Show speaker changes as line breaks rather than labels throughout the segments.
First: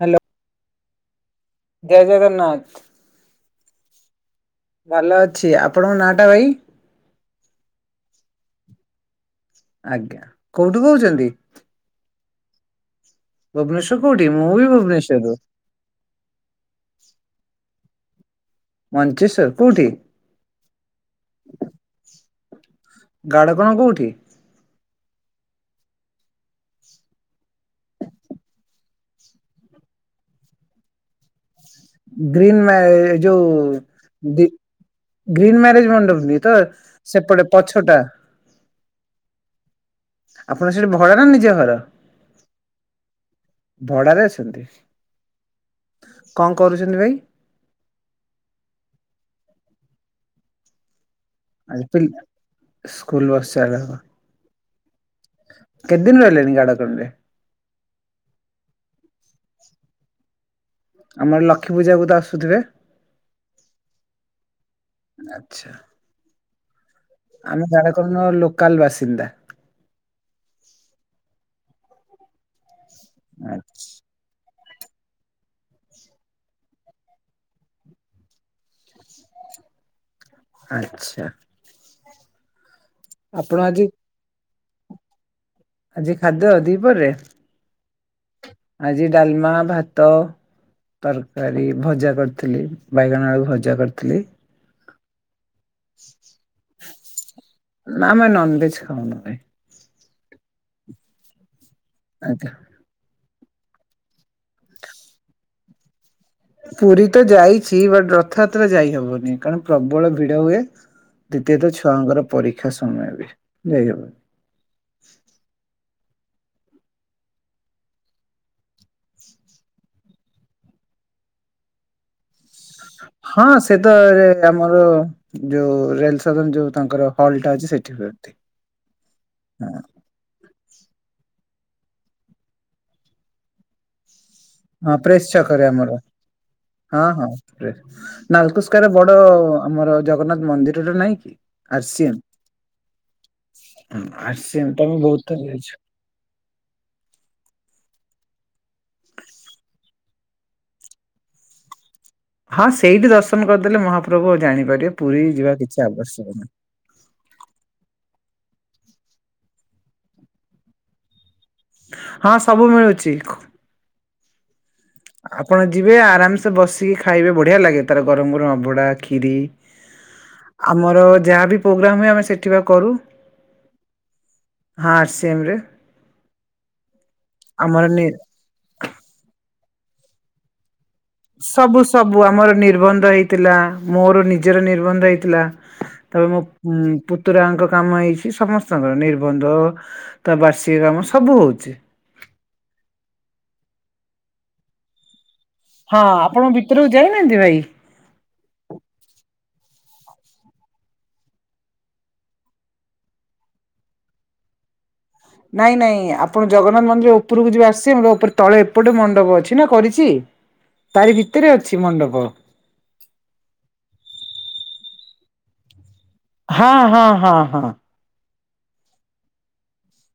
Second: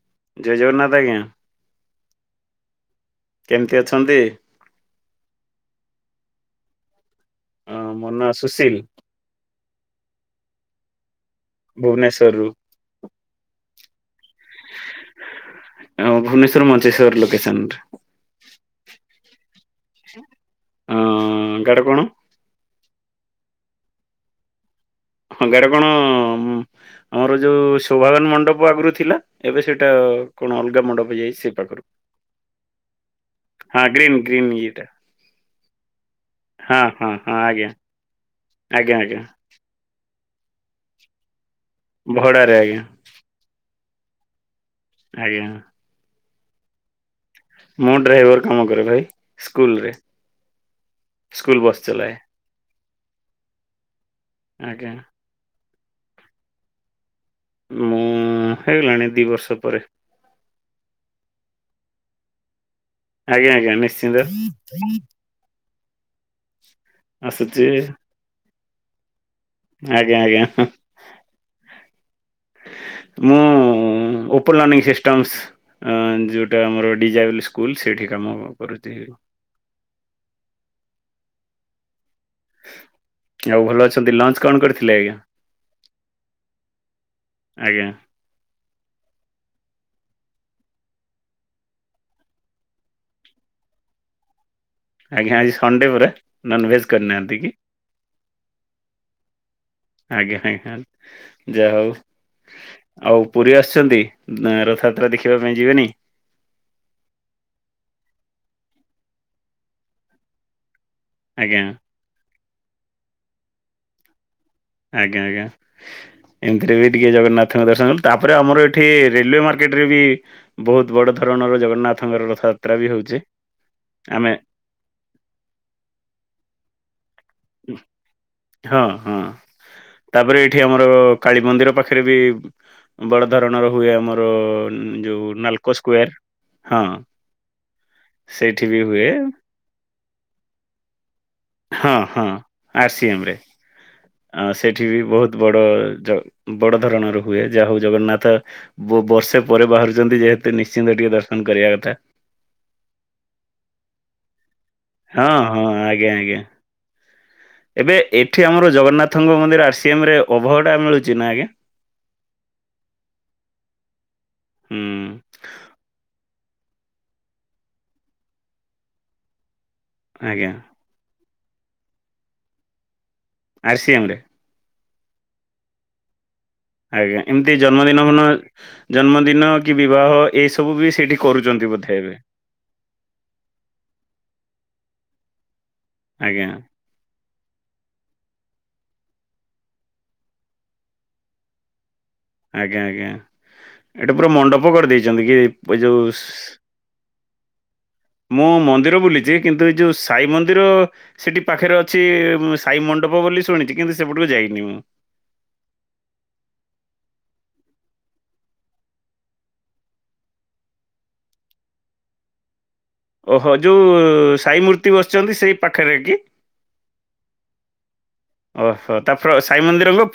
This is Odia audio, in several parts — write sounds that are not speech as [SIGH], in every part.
ହ୍ୟାଲୋ।
ଜୟ ଜଗନ୍ନାଥ, ଆଜ୍ଞା।
ଜୟ ଜଗନ୍ନାଥ।
କେମତି ଅଛନ୍ତି?
ଭଲ ଅଛି। ଆପଣଙ୍କ ନାଁ ଟା ଭାଇ?
ଅଁ ମୋ ନାଁ, ସୁଶୀଲ୍।
ଆଜ୍ଞା, କୋଉଠୁ କହୁଛନ୍ତି?
ଭୁବନେଶ୍ୱରରୁ।
ଭୁବନେଶ୍ଵ କୋଉଠି? ମୁଁ ବି ଭୁବନେଶ୍ୱରରେ।
ଅଁ ଭୁବନେଶ୍ୱର ମଞ୍ଚେଶ୍ଵର୍ ଲୋକେସନ୍ ରେ
ମଞ୍ଚେଶ୍ୱର କୋଉଠି?
ଅଁ ଗାଡ କଣ
ଗାଢ଼କଣା କୋଉଠି?
ହଁ, ଗାଢ଼ କଣ ଆମର ଯୋଉ ସୋଭାଗନ୍ ମଣ୍ଡପ ଆଗରୁ ଥିଲା। ଏବେ ସେଇଟା କଣ ଅଲଗା ମଣ୍ଡପ ଯାଇଚି, ସେ ପାଖରୁ।
ଗ୍ରୀନ୍ ମା ଏ ଯୋଉ
ହଁ ଗ୍ରୀନ୍ ଗ୍ରୀନ୍
ଦିପ୍
ଇଏଟା
ଗ୍ରୀନ୍ ମ୍ୟାରେଜ୍ ମଣ୍ଡପ ବି ତ
ହଁ ହଁ ହଁ
ସେପଟେ
ଆଜ୍ଞା
ପଛଟା।
ଆଜ୍ଞା ଆଜ୍ଞା।
ଆପଣ ସେ ଭରା ନା ନିଜ ଘର?
ଭଡାରେ ଆଜ୍ଞା।
ଭଡାରେ ଅଛନ୍ତି?
ଆଜ୍ଞା।
କଣ କରୁଛନ୍ତି ଭାଇ?
ମୁଁ ଡ୍ରାଇଭର୍ କାମ କରେ, ଭାଇ ସ୍କୁଲ ରେ।
ଆଜି ପିଲ୍ ସ୍କୁଲ ବସ୍ ସାରାହବ।
ଆଜ୍ଞା।
କେତ୍ ଦିନ ରହିଲେଣି ଗାଡ଼ କଣରେ?
ମୁଁ-ଉଁ ହେଇଗଲାଣି ଦି ବର୍ଷ ପରେ
ଆମର ଲକ୍ଷୀ ପୂଜାକୁ ତ ଆସୁଥିବେ?
ଆଜ୍ଞା, ଆଜ୍ଞା, ନିଶ୍ଚିନ୍ତ।
ଆଚ୍ଛା।
ଆସୁଛି
ଆମେ ଗାଡକନ୍ ର ଲୋକାଲ୍ ବାସିନ୍ଦା।
ଆଜ୍ଞା, ଆଜ୍ଞା, ହଁ, ମୁଁ
ଆ ଚ୍
ହୁଁ ଓପନ୍ ଲନିଂ ସିଷ୍ଟମ୍ସ୍। ଅ ଯୋଉଟା ଆମର ଡିଜାଇବଲ୍ ସ୍କୁଲ୍ ସେଇଠି କାମ କରୁଚି।
ଆଚ୍ଛା। ଆପଣ
ଆଉ
ଆଜି
ଭଲ ଅଛନ୍ତି ଲଞ୍ଚ୍ କଣ କରିଥିଲେ ଆଜ୍ଞା?
ଆଜି ଖାଦ୍ୟ ଦିପହରେ
ଆଜ୍ଞା।
ଆଜି ଡାଲ୍ମା ଭାତ ତରକାରୀ ଭଜା କରିଥିଲି ବାଇଗଣ ଆଳୁ ଭଜା କରିଥିଲି।
ଆଜ୍ଞା ଆଜି ସଣ୍ଡେ ପରା ନନ୍ଭେଜ୍ କରିନାହାନ୍ତି କି?
ନା ଆମେ ନନଭେଜ ଖାଉନୁ ଭାଇ
ଆଜ୍ଞା ଆଜ୍ଞା ଯା ହଉ।
ଆଜ୍ଞା!
ଆଉ ପୁରୀ ଆସିଛନ୍ତି ରଥଯାତ୍ରା ଦେଖିବା ପାଇଁ ଯିବେନି?
ପୁରୀ ତ ଯାଇଛି ବଟ୍ ରଥଯାତ୍ରା ଯାଇ ହବନି କାରଣ ପ୍ରବଳ ଭିଡ ହୁଏ।
ଆଜ୍ଞା
ଦ୍ଵିତୀୟତଃ ଛୁଆଙ୍କର ପରୀକ୍ଷା ସମୟ ଏବେ ଯାଇହବନି।
ଆଜ୍ଞା! ଆଜ୍ଞା! ଏମିତିରେ ବି ଟିକେ ଜଗନ୍ନାଥଙ୍କ ଦର୍ଶନ କଲୁ ତାପରେ ଆମର ଏଠି ରେଲୱେ ମାର୍କେଟ୍ ରେ ବି ବହୁତ ବଡ ଧରଣର ଜଗନ୍ନାଥଙ୍କର ରଥାଯାତ୍ରା
ହଁ ସେ ତ ଆମର ଯୋଉ ରେଲ୍ସଦନ୍ ଯୋଉ ତାଙ୍କର ହଲ୍ ଟା ଅଛି ସେଠି ହୁଅନ୍ତି।
ହଁ, ହଁ
ହଁ
ତାପରେ ଏଇଠି ଆମର କାଳୀମନ୍ଦିର ପାଖରେ ବି ବଡ଼ ଧରଣର ହୁଏ ଆମର
ହଁ
ଯୋଉ
ପ୍ରେସ୍ ଛକରେ
ନାଲକୋ
ଆମର
ସ୍କୋୟାର
ହଁ, ହଁ ପ୍ରେସ୍ ନାଲ୍ଛକୋ
ସେଇଠି ବି
ସ୍କୋୟାର୍ ରେ
ହୁଏ
ବଡ ଆମର ଜଗନ୍ନାଥ ମନ୍ଦିର ଟା ନାଇଁ କି ଆର୍ସିଏମ୍
ହଁ ଆର୍ସିଏମେ
ଆ
ହଁ
ସେମିତି
ସେଠି
ଆମେ
ବି
ଥର
ବହୁତ ବଡ଼
ଯାଇଛୁ।
ଜ ବଡ ଧରଣର ହୁଏ ଯାହା ହଉ ଜଗନ୍ନାଥ ବର୍ଷେ ପରେ ବାହାରୁଛନ୍ତି ଯେହେତୁ ନିଶ୍ଚିନ୍ତ ଟିକେ ଦର୍ଶନ କରିବା କଥା।
ହଁ, ସେଇଠି ଦର୍ଶନ କରିଦେଲେ ମହାପ୍ରଭୁ ଆଉ ଜାଣିପାରିବେ ପୁରୀ
ହଁ
ଯିବା
ହଁ
କିଛି
ଆଜ୍ଞା
ଆବଶ୍ୟକ
ଆଜ୍ଞା।
ନାହିଁ।
ଏବେ ଏଠି ଆମର ଜଗନ୍ନାଥଙ୍କ ମନ୍ଦିର ଆରସିିଏମ ରେ ଅଭଡା ମିଳୁଛି ନା ଆଜ୍ଞା?
ହଁ ସବୁ ମିଳୁଛି।
ହୁଁ।
ଆପଣ ଯିବେ ଆରାମ୍ ସେ ବସିକି ଖାଇବେ ବଢିଆ ଲାଗେ ତାର ଗରମ୍ ଗରମ୍ ଅଭଡା ଖିୀରି
ଆଜ୍ଞା!
ଆମର ଯାହା ବିି ପ୍ରୋଗ୍ରାମ୍ ହୁଏ ଆମେ ସେଠି ବା କରୁ।
ଆର୍ସିଏମ୍ ରେ।
ହଁ, ଆର୍ସିଏମ୍ ରେ।
ଆଜ୍ଞା ଏମିତି
ଆମର
ଜନ୍ମଦିନ
ନି
ମନ ଜନ୍ମଦିନ କି ବିବାହ ଏଇ ସବୁ ବି ସେଇଠି କରୁଛନ୍ତି
ସବୁ
ବୋଧେ ଏବେ
ସବୁ ଆମର ନିର୍ବନ୍ଧ ହେଇଥିଲା, ମୋର ନିଜର ନିର୍ବନ୍ଧ ହେଇଥିଲା। ତା ପରେ ମୋ
ଆଜ୍ଞା
ପୁତ୍ ଋତୁରାମଙ୍କ କାମ ହେଇଛି ସମସ୍ତଙ୍କର ନିର୍ବନ୍ଧ ତା ବାର୍ଷିକ କାମ ସବୁ ହଉଛି।
ଆଜ୍ଞା! ଆଜ୍ଞା! ଏଇଟା ପୁରା ମଣ୍ଡପ କରିଦେଇଛନ୍ତି କି? ଏଇଜଉ
ହଁ ଆପଣ
ସ୍
ଭିତରକୁ ଯାଇନାହାନ୍ତି ଭାଇ?
ମୁଁ ମନ୍ଦିର ବୁଲିଛି କିନ୍ତୁ ଏ ଯଉ ସାଇ ମନ୍ଦିର ସେଠି ପାଖରେ ଅଛି ସାଇ ମଣ୍ଡପ ବୋଲି ଶୁଣିଛି କିନ୍ତୁ ସେପଟକୁ ଯାଇନି ମୁଁ।
ନାଇଁ ନାଇଁ ଆପଣ ଜଗନ୍ନାଥ ମନ୍ଦିର ଉପରକୁ ଯଉ ଆସିବେ ମୋର ଉପରେ ତଳେ ଏପଟେ ମଣ୍ଡପ ଅଛି ନା କରିଛି। ତାରି ଭିତରେ ଅଛି ମଣ୍ଡପ।
ଓହୋ! ଯୋଉ ସାଇ ମୂର୍ତ୍ତି ବସିଛନ୍ତି ସେଇ ପାଖରେ କି?
ହଁ, ହଁ, ହଁ, ହଁ।
ଓହୋ ତାପରେ ସାଇ ମନ୍ଦିରଲୋ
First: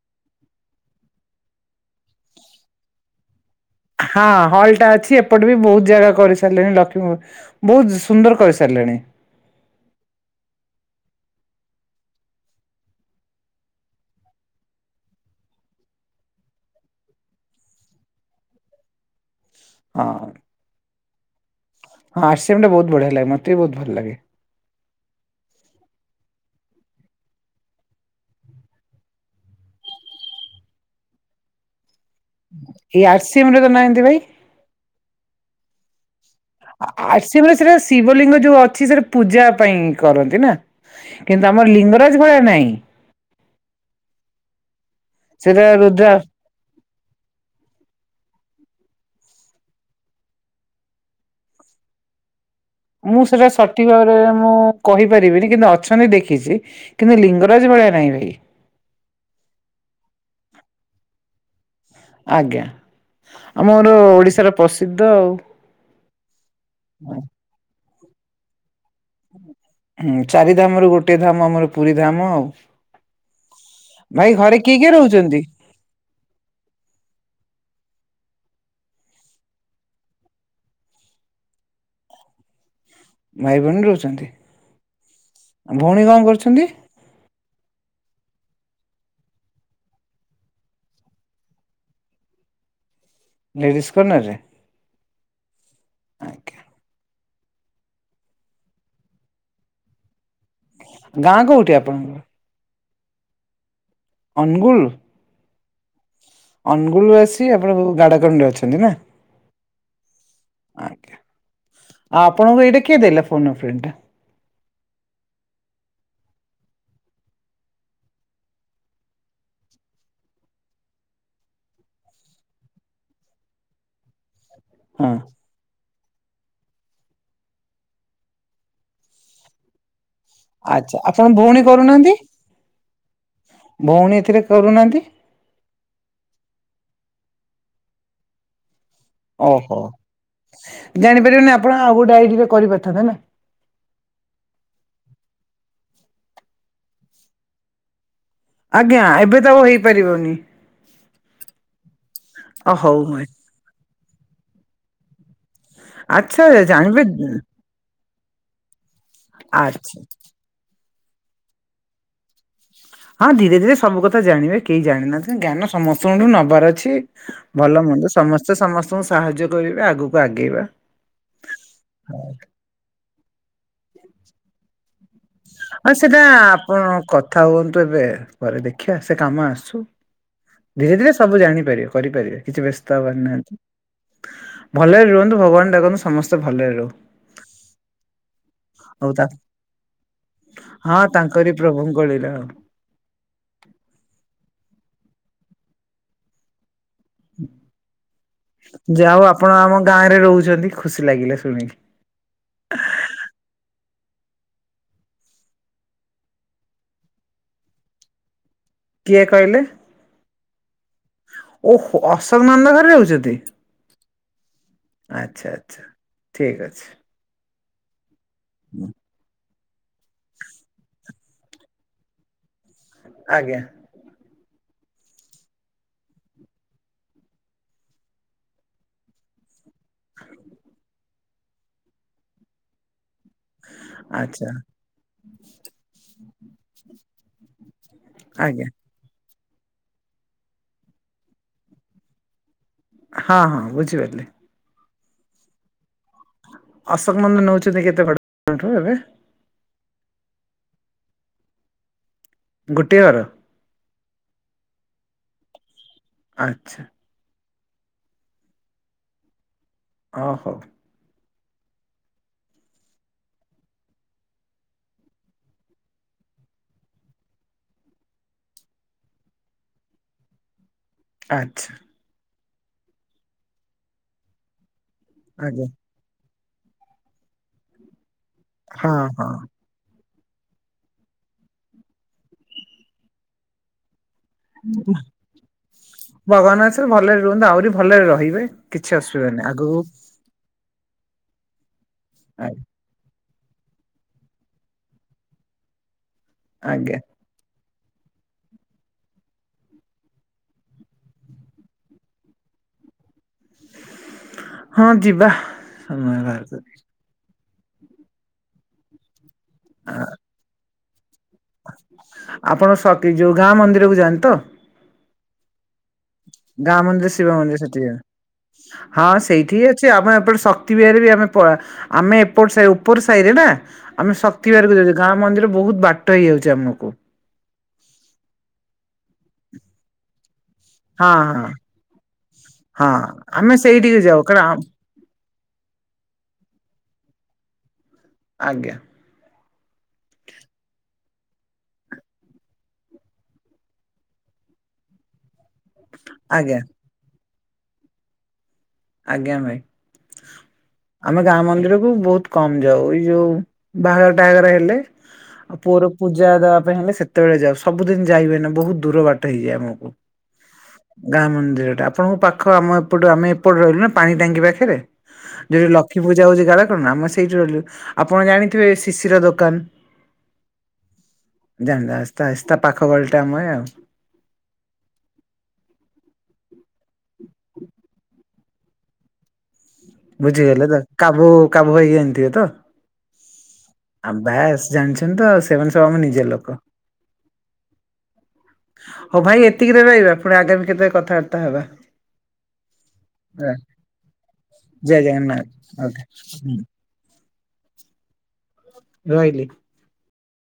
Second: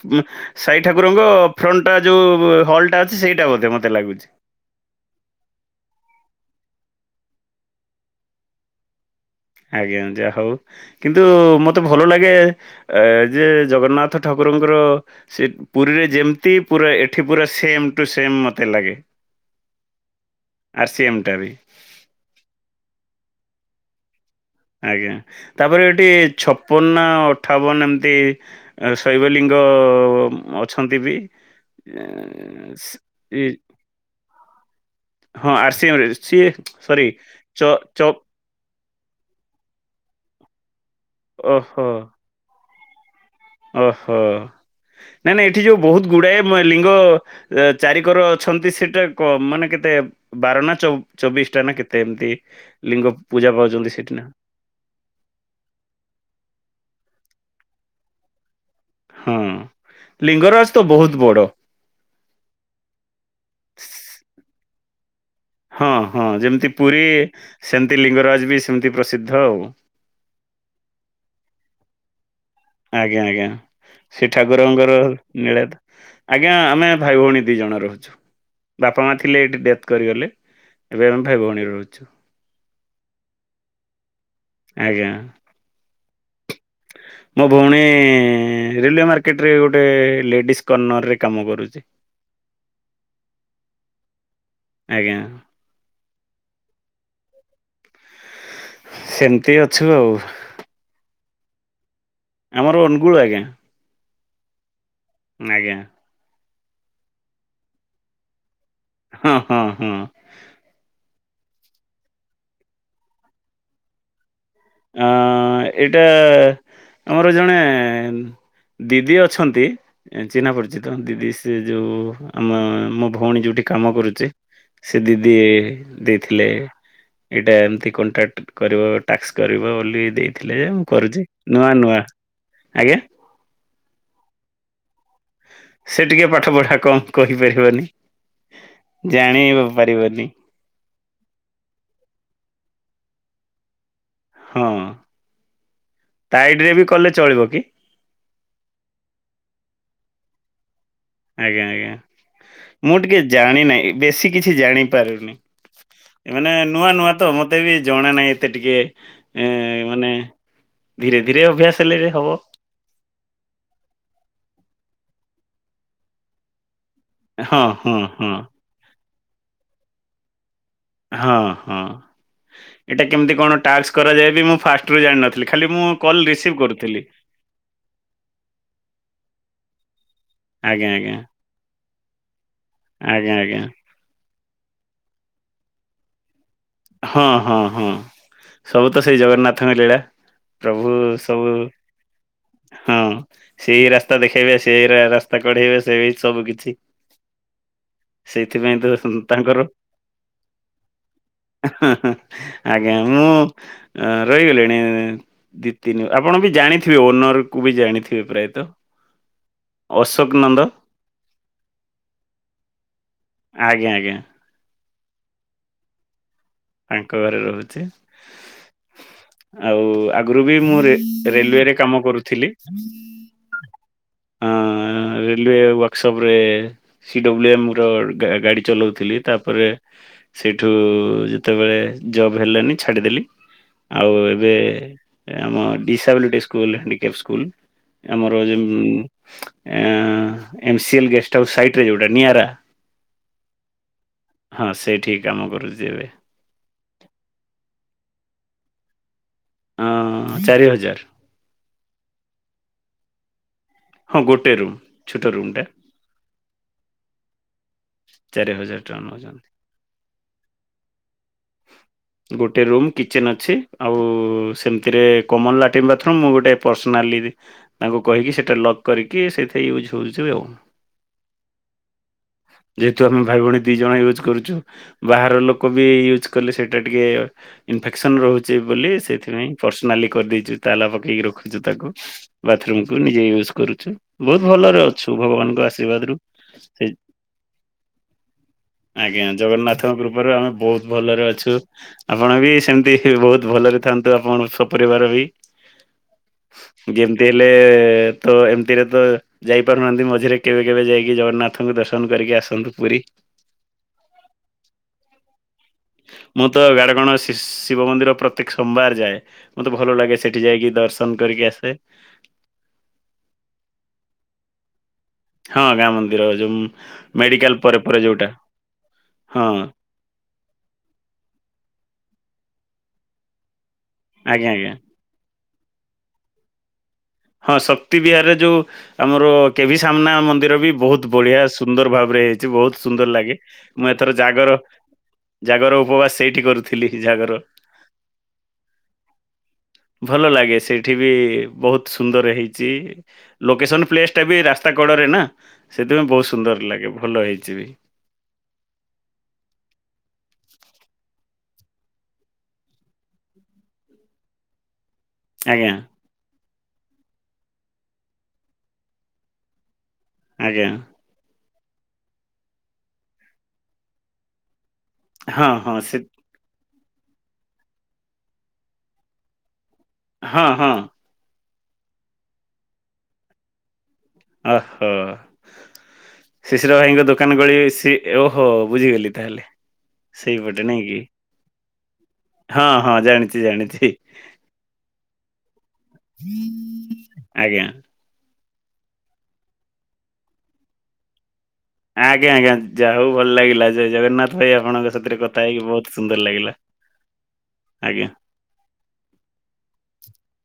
ସାଇ ଠାକୁରଙ୍କ ଫ୍ରଣ୍ଟ ଟା ଯୋଉ ହଲ୍ ଟା ଅଛି ସେଇଟା ବୋଧେ ମତ
ହଁ, ହଲ୍ ଟା ଅଛି ଏପ ଏପଟେ ବି ବହୁତ ଜାଗା କରିସାରିଲେଣି। ଲକ୍ଷ୍ମୀପୁର ବୋହୁତ ସୁନ୍ଦର କରି ସାରିଲେଣି।
ଆଜ୍ଞା। ଯାହା ହଉ କିନ୍ତୁ ମତେ ଭଲ ଲାଗେ ଏ ଯେ ଜଗନ୍ନାଥ ଠାକୁରଙ୍କର ସେ ପୁରୀରେ ଯେମତି ପୁରା ଏଠି ପୁରା ସେମ ଟୁ ସେମ ମତେ ଲାଗେ।
ହଁଁ।
ଆରସିଏମ ଟାବି।
ହଁ ଆରସିଏମ ଟା ବୋହୁତ ବଢିଆ ଲାଗେ ମତେ ବି ବୋହୁତ ଭଲ ଲାଗେ।
ଆଜ୍ଞା। ତାପରେ ଏଠି ଛପନ ନା ଅଠାବନ ଏମିତି ଶୈବଲିଙ୍ଗ ଅଛନ୍ତି ବି। ଏଁ, ସ-
ଏଇ ଆରସିଏମ
ଇ-
ରେ ତ ନାହାଁନ୍ତି ଭାଇ?
ହଁ ଆରସିଏମରେ। ସିଏ
ଆ
ସରି
ଆରସିଏମ ରେ
ଚ
ସେଟା
ଚ
ଶିବଲିଙ୍ଗ ଯୋଉ ଅଛି ସେଟା ପୂଜା ପାଇଁ କରନ୍ତି ନା? କିନ୍ତୁ ଆମର
ଓହୋ
ଲିଙ୍ଗରାଜ ଭଳିଆ ନାହିଁ।
ଓହୋ। ନାଇଁ ନଇଁ ଏଠି
ସେଟା
ଯୋଉ ବହୁତ
ରୁଦ୍ରା
ଗୁଡାଏ ଲିଙ୍ଗ ଚାରିିକର ଅଛନ୍ତି ସେଟା କଣ ମାନେ କେତେ? ବାର ନା ଚବିଶ ଟା ନା କେତେ ଏମିତି। ଲିଙ୍ଗ
ମୁଁ ସେଟା
ପୂଜା
ସଠିକ
ପାଉଛନ୍ତି ସେଠି ନା
ଭାବରେ ମୁଁ କହିପାରିବିନି କିନ୍ତୁ ଅଛନ୍ତି ଦେଖିଛି। କିନ୍ତୁ ଲିଙ୍ଗରାଜ ଭଳିଆ ନାହିଁ ଭାଇ।
ହଁ ଲିଙ୍ଗରାଜ ତ ବହୁତ ବଡ।
ଆଜ୍ଞା। ଆମର ଓଡ଼ିଶାର ପ୍ରସିଦ୍ଧ ଆଉ।
ହଁ ହଁ ଯେମିତି ପୁରୀ ସେମିତି ଲିଙ୍ଗରାଜ ବି ସେମିତି ପ୍ରସିଦ୍ଧ ଆଉ।
ହୁଁ ଚାରି ଧାମ ରୁ ଗୋଟେ ଧାମ ଆମର ପୁରୀ ଧାମ ଆଉ।
ଆଜ୍ଞା ଆଜ୍ଞା। ସେ
ଭାଇ ଘରେ କିଏ କିଏ
ଠାକୁରଙ୍କର
ରହୁଛନ୍ତି
ନୀଳା ତ ଆଜ୍ଞା ଆମେ ଭାଇ ଭଉଣୀ ଦି ଜଣ ରହୁଛୁ। ବାପା ମା ଥିଲେ ଏଇଠି ଡେଥ୍ କରିଗଲେ। ଏବେ ଆମେ ଭାଇ ଭଉଣୀ ରହୁଛୁ।
ଭାଇ ଭଉଣୀ ରହୁଛନ୍ତି।
ଆଜ୍ଞା।
ଆଉ ଭଉଣୀ କଣ କରୁଛନ୍ତି?
ମୋ ଭଉଣୀ ରେଲୱ ମାର୍କେଟରେ ଗୋଟେ ଲେଡିସ୍ କର୍ଣ୍ଣର ରେ କାମ କରୁଛି।
ଲେଡ଼ିସ୍ କର୍ଣ୍ଣରରେ?
ଆଜ୍ଞା। ସେମିତି ଅଛୁ ଆଉ।
ଗାଁ କୋଉଠି ଆପଣଙ୍କର?
ଆମର ଅନୁଗୁଳ ଆଜ୍ଞା।
ଅନୁଗୁଲ।
ଆଜ୍ଞା।
ଅନୁଗୁଳୁ ଆସି ଆପଣ ଗାଡ଼ାକଣ୍ଡରେ ଅଛନ୍ତି ନା?
ହଁ ହଁ ହଁ।
ଆଜ୍ଞା। ଆଉ ଆପଣଙ୍କୁ ଏଇଟା କିଏ ଦେଲା ଫୋନ ଏ ଫ୍ରେଣ୍ଡ ଟା?
ଆ ଏଇଟା ଆମର ଜଣେ ଦିଦି ଅଛନ୍ତି। ଚିହ୍ନା ପରିଚିତ ଦିଦି ସେ ଯୋଉ ଆମ ମୋ ଭଉଣୀ ଯୋଉଠି କାମ କରୁଛି। ସେ
ହଁ
ଦିଦି ଦେଇଥିଲେ ଏଇଟା ଏମତି କଣ୍ଟାକ୍ଟ କରିବ ଟାସ୍କ। କରିବ ବୋଲି ଦେଇଥିଲେ ମୁଁ
ଆଚ୍ଛା ଆପଣ
କରୁଛି
ଭଉଣୀ
ନୂଆ ନୂଆ
କରୁନାହାନ୍ତି
ଆଜ୍ଞା।
ଭଉଣୀ ଏଥିରେ କରୁନାହାନ୍ତି।
ସେ ଟିକେ ପାଠ ପଢା କମ କହିପାରିବନି ଜାଣି
ଓହୋ।
ପାରିବନି।
ଜାଣିପାରିବନି ଆପଣ ଆଉ ଗୋଟେ ଆଇଡି ରେ କରିପାରିଥାନ୍ତେ ନା।
ହଁ ତା ଆଇଡିରେ ବି କଲେ ଚଳିବ କି?
ଆଜ୍ଞା ଏବେ ତ ଆଉ ହେଇପାରିବନି।
ଆଜ୍ଞା, ଆଜ୍ଞା,
ଅ
ମୁଁ
ହଉ
ଟିକେ ଜାଣିିନାହିଁ ବେଶୀ କିଛି ଜାଣି ପାରୁନି।
ଆଚ୍ଛା
ମାନେ ନୂଆ
ଜାଣିବେ
ନୂଆ ତ ମତେ ବି ଜଣା ନାହିଁ ଏତେ ଟିକେ। ଏ
ଆଛ।
ମାନେ ଧୀରେ ଧୀରେ ଅଭ୍ୟାସ ହେଲେ ବି ହବ।
ହଁ ଧୀରେ ଧୀରେ ସବୁ କଥା ଜାଣିବେ କେହି ଜାଣିନହାନ୍ତି ଜ୍ଞାନ ସମସ୍ତଙ୍କ ଠୁ ନବାର ଅଛି।
ହଁ
ଭଲ
ହଁ
ମନ୍ଦ
ହଁ।
ସମସ୍ତେ ସମସ୍ତଙ୍କୁ ସାହାଯ୍ୟ କରିବେ ଆଗକୁ ଆଗେଇବା।
ହଁ ହଁ ଏଇଟା କେମିତି କଣ ଟାସ୍କ କରାଯାଏ ବି ମୁଁ ଫାଷ୍ଟରୁୁ ଜାଣିନଥିଲି। ଖାଲି ମୁଁ
ହଁ ସେଟା
କଲ୍ ରିସିଭ୍
ଆପଣ
କରୁଥିଲି।
କଥା ହୁଅନ୍ତୁ ଏବେ ପରେ ଦେଖିବା ସେ କାମ ଆସୁ।
ଆଜ୍ଞା
ଧୀରେ ଧୀରେ
ଆଜ୍ଞା
ସବୁ ଜାଣିପାରିବେ କରିପାରିବେ କିଛି ବ୍ୟସ୍ତ ହବାରି
ଆଜ୍ଞା
ନାହାନ୍ତି।
ଆଜ୍ଞା
ଭଲରେ ରୁହନ୍ତୁ ଭଗବାନ ଡାକନ୍ତୁ ସମସ୍ତେ ଭଲରେ ରୁହନ୍ତୁ।
ହଁ ହଁ ହଁ। ସବୁ ତ ସେଇ
ତା
ଜଗନ୍ନାଥଙ୍କ ଲୀଳା ପ୍ରଭୁ
ହଁ
ସବୁ।
ତାଙ୍କରି ପ୍ରଭୁଙ୍କ ଲୀଳା ଆଉ।
ହଁ ସେଇ ରାସ୍ତା ଦେଖେଇବେ ସେଇ ରାସ୍ତା କଢେଇବେ ସେ ବି ସବୁ କିଛି। ସେଇଥିପାଇଁ ତ
ଯା ହଉ ଆପଣ
ତାଙ୍କର
ଆମ ଗାଁ ରେ ରହୁଛନ୍ତି ଖୁସି ଲାଗିଲା ଶୁଣିିକି।
ଆଜ୍ଞା ମୁଁ ରହିଗଲିଣି ଉଁ। ଦିଇ ତିନି ଆପଣ ବି ଜାଣିଥିବେ ଓନର କୁ ବି ଜାଣିଥିବେ ପ୍ରାୟତଃ।
କିଏ କଇଲେ।
ଅଶୋକ ନନ୍ଦ।
ଓହୋ ଅଶୋକ ନନ୍ଦ ଘରେ ରହୁଛନ୍ତି।
ଆଜ୍ଞା ଆଜ୍ଞା।
ଆଛା ଆଛା ଠିକ ଅଛି।
ତାଙ୍କ ଘରେ ରହୁଚି।
[INAUDIBLE]
ଆଉ ଆଗରୁ ବି ମୁଁ ରେ ରେଲୱେରେ କାମ କରୁଥିଲି।
ଆଜ୍ଞା।
ଆଁ। ରେଲୱେ ୱାର୍କସପ୍ ରେ ସି ଡବ୍ଲ୍ୟୁ ଏମ୍ ର ଗାଡ଼ି ଚଲାଉଥିଲି ତା ପରେ। ସେଇଠୁ ଯେତେବେଳେ ଜବ୍ ହେଲାନି ଛାଡ଼ିଦେଲି। ଆଉ
ଆଚ୍ଛା
ଏବେ ଆମ ଡିସାବିଲିଟି ସ୍କୁଲ ହାଣ୍ଡିକ୍ୟାପ୍ ସ୍କୁଲ ଆମର ଯେ
ଆଜ୍ଞା।
ଆଁ ଏମସିଏଲ ଗେଷ୍ଟ ହାଉସ୍ ସାଇଟ ରେ ଯୋଉଟା ନିଆରା
ହଁ ହଁ ବୁଝିପାରିଲି।
ହଁ ସେଇଠି କାମ କରୁଚି ଏବେ।
ଅଶୋକ ନନ୍ଦ ନେଉଛନ୍ତି କେତେ ଭଡ଼ା ତମ ଠୁ ଏବେ।
ଆଁ ଚାରି ହଜାର।
ଗୋଟିଏ ଘର।
ହଁ ଗୋଟେ ରୁମ୍ ଛୋଟ ରୁମ୍ ଟା।
ଆଚ୍ଛା।
ଚାରି ହଜାର ଟଙ୍କା ନଉଛନ୍ତି।
ଅ ହଉ।
[INAUDIBLE] ଗୋଟେ ରୁମ୍ କିଚେନ୍ ଅଛି ଆଉ ସେମିତିରେ କମନ ଲାଟିନ୍ ବାଥରୁମ୍ ମୁଁ ଗୋଟେ ପର୍ସନାଲିରେ ତାଙ୍କୁ କହିକି ସେଇଟା ଲକ୍ କରିକି ସେଇଥିରେ ୟୁଜ୍ ହଉଚି ଆଉ।
ଆଚ୍ଛା।
ଯେହେତୁ ଆମେ ଭାଇ ଭଉଣୀ ଦି ଜଣ ୟୁଜ୍ କରୁଛୁ ବାହାର
ଆଜ୍ଞା
ଲୋକ ବି ୟୁଜ୍ କଲେ ସେଇଟା ଟିକେ ଇନଫେକ୍ସନ୍ ରହୁଚି ବୋଲି
ହଁ ହଁ।
ସେଇଥିପାଇଁ ପର୍ସନାଲି କରିଦେଇଚୁ ତାଲା ପକେଇକି ରଖୁଛୁ ତାକୁ ବାଥରୁମକୁ ନିଜେ ୟୁଜ କରୁଚୁ। ବହୁତ ଭଲରେ ଅଛୁ ଭଗବାନଙ୍କ ଆଶୀର୍ବାଦ ରୁ
ଭଗବାନ
ସେ
ଆଶୀର୍ବାଦରୁ ଭଲରେ ରୁହନ୍ତୁ ଆହୁରି ଭଲରେ ରହିବେ କିଛି
ଆଜ୍ଞା
ଅସୁବିଧା ନାହିଁ ଆଗକୁ
ଜଗନ୍ନାଥଙ୍କ କୃପାରୁ ଆମେ ବହୁତ ଭଲରେ ଅଛୁ ଆପଣ ବି ସେମତି ବହୁତ ଭଲରେ ଥାଆନ୍ତୁ ଆପଣ ସପରିବାର ବି
ଆଜ୍ଞା
ଯେମ୍। ଥିଲେ ତ ଏମିତିରେ ତ ଯାଇପାରୁନାହାନ୍ତି ମଝିରେ କେବେ କେବେ ଯାଇକି ଜଗନ୍ନାଥଙ୍କୁ ଦର୍ଶନ କରିକି ଆସନ୍ତୁ ପୁରୀ।
ହଁ ଯିବା। ସମୟ ବାହାର
ମୁଁ ତ
କରି।
ଗାଡଗଣ ଶି ଶିବ ମନ୍ଦିର ପ୍ରତ୍ୟେକ ସୋମବାର ଯାଏ। ମୋତେ ଭଲ ଲାଗେ ସେଠି ଯାଇକି ଦର୍ଶନ କରିକି ଆସିଲେ।
ଆପଣ ସ ତି ଯୋଉ ଗାଁ ମନ୍ଦିର କୁ ଯାଆନ୍ତି ତ।
ହଁ ଗାଁ ମନ୍ଦି
ଗାଁ ମନ୍ଦିର ଶିବ ମନ୍ଦିର ସେଠି
ଯୋଉଟା
ହଁ ସେଇଠି ହି ଅଛି। ଆମ ଏପଟ ଶକ୍ତି ବିହାରରେ ବି ଆମେ ପ ଆମେ ଏପଟ ଉପର ସାହିରେ ରେ ନା। ଆମେ
ଆଜ୍ଞା
ଶକ୍ତି
ଆଜ୍ଞା
ବିହାରକୁ ଯାଉଚୁ ଗାଁ ମନ୍ଦିର ବହୁତ ବାଟ ହେଇଯାଉଚି ଆମକୁ।
ହଁ ଶକ୍ତି ବିହାରରେ ଯୋଉ ଆମର କେଭି ସାମ୍ନା ମନ୍ଦ। ମନ୍ଦିର ବି ବହୁତ
ହଁ
ବଢିଆ
ହଁ
ସୁନ୍ଦର ଭାବରେ ହେଇଛି ବହୁତ
ହଁ
ସୁନ୍ଦର ଲାଗେ
ଆମେ
ମୁଁ
ସେଇଠିକି
ଏଥର
ଯାଉ କାରଣ
ଜାଗର
ଆମ
ଜାଗର ଉପବାସ ସେଇଠି କରୁଥିଲି ଜାଗର
ଆଜ୍ଞା।
ଭଲ ଲାଗେ ସେଇଠି ବି ବହୁତ ସୁନ୍ଦର ହେଇଛି ଲୋକେସନ ପ୍ଲେସ ଟା ବି ରାସ୍ତା କଡରେ ନା। ସେଥିପାଇଁ ବହୁତ
ଆଜ୍ଞା
ସୁନ୍ଦର ଲାଗେ ଭଲ ହେଇଛି ବି।
ଆଜ୍ଞା ଭାଇ। ଆମେ ଗାଁ ମନ୍ଦିରକୁୁ ବହୁତ କମ ଯାଉ ଏଇ ଯୋଉ ବାହାଘର ଟାହା ଘର ହେଲେ ଆଉ
ଆଜ୍ଞା
ପୁଅର ପୂଜା ଦେବା ପାଇଁ ହେଲେ ସେତେବେଳେ ଯାଉ ସବୁଦିନ ଯାଇ ହୁଏନା ବହୁତ ଦୂର ବାଟ ହେଇଯାଏ ଆମକୁ।
ଆଜ୍ଞା।
ଗାଁ ମନ୍ଦିର ଟା ଆପଣଙଙ୍କୁ ପାଖ ଆମ ଏପଟୁ ଆମେ ଏପଟେ ରହିଲୁ ନା ପାଣି ଟାଙ୍କି ପାଖରେ।
ହଁ
ଯୋଉଠି
ହଁ ସେ
ଲକ୍ଷ୍ମୀ ପୂଜା ହଉଛି କାର କଣ ଆମେ ସେଇଠି ରହିଲୁ ଆପଣ ଜାଣିଥିବେ ଶିଶିର ଦୋକାନ।
ହଁ ହଁ।
ଜାଣିଲ ଆହିସ୍ତା ଆହିସ୍ତା ପାଖ ଗଳିଟା ଆମେ ଆଉ।
ଓ ହୋ। ଶିଶିର ଭାଇଙ୍କ ଦୋକାନ ଗଳି ସିଟି ଓହୋ ବୁଝିଗଲି ତାହେଲେ। ସେଇପଟେ
ବୁଝିଗଲେ ତ
ନାଇଁ କି?
କାବୁ କାବୁ ଭାଇ କି ଜାଣିଥିବେ ତ।
ହଁ ହଁ ଜାଣିଛି ଜାଣିଛି।
ଆଉ ବସ୍ ଜାଣିଛନ୍ତି ତ ଆଉ ସେମାନେନ ସବୁ ଆମ ନିଜେ ଲୋକ।
ଆଜ୍ଞା।
ହଉ ଭାଇ ଏତିକିରେ ରହିବା ପୁଣି ଆଗାମୀ କେବେ କଥାବାର୍ତ୍ତା ହବା।
ଆଜ୍ଞା ଆଜ୍ଞା ଯାହା ହଉ ଭଲ ଲାଗିଲା ଜୟ ଜଗନ୍ନାଥ ଭାଇ ଆପଣଙ୍କ
ଜୟ
ସାଥିରେ କଥା
ଜଗନ୍ନାଥ
ହେଇକି ବହୁତ
ଓକେ
ସୁନ୍ଦର ଲାଗିଲା। ଆଜ୍ଞା
ରହିଲି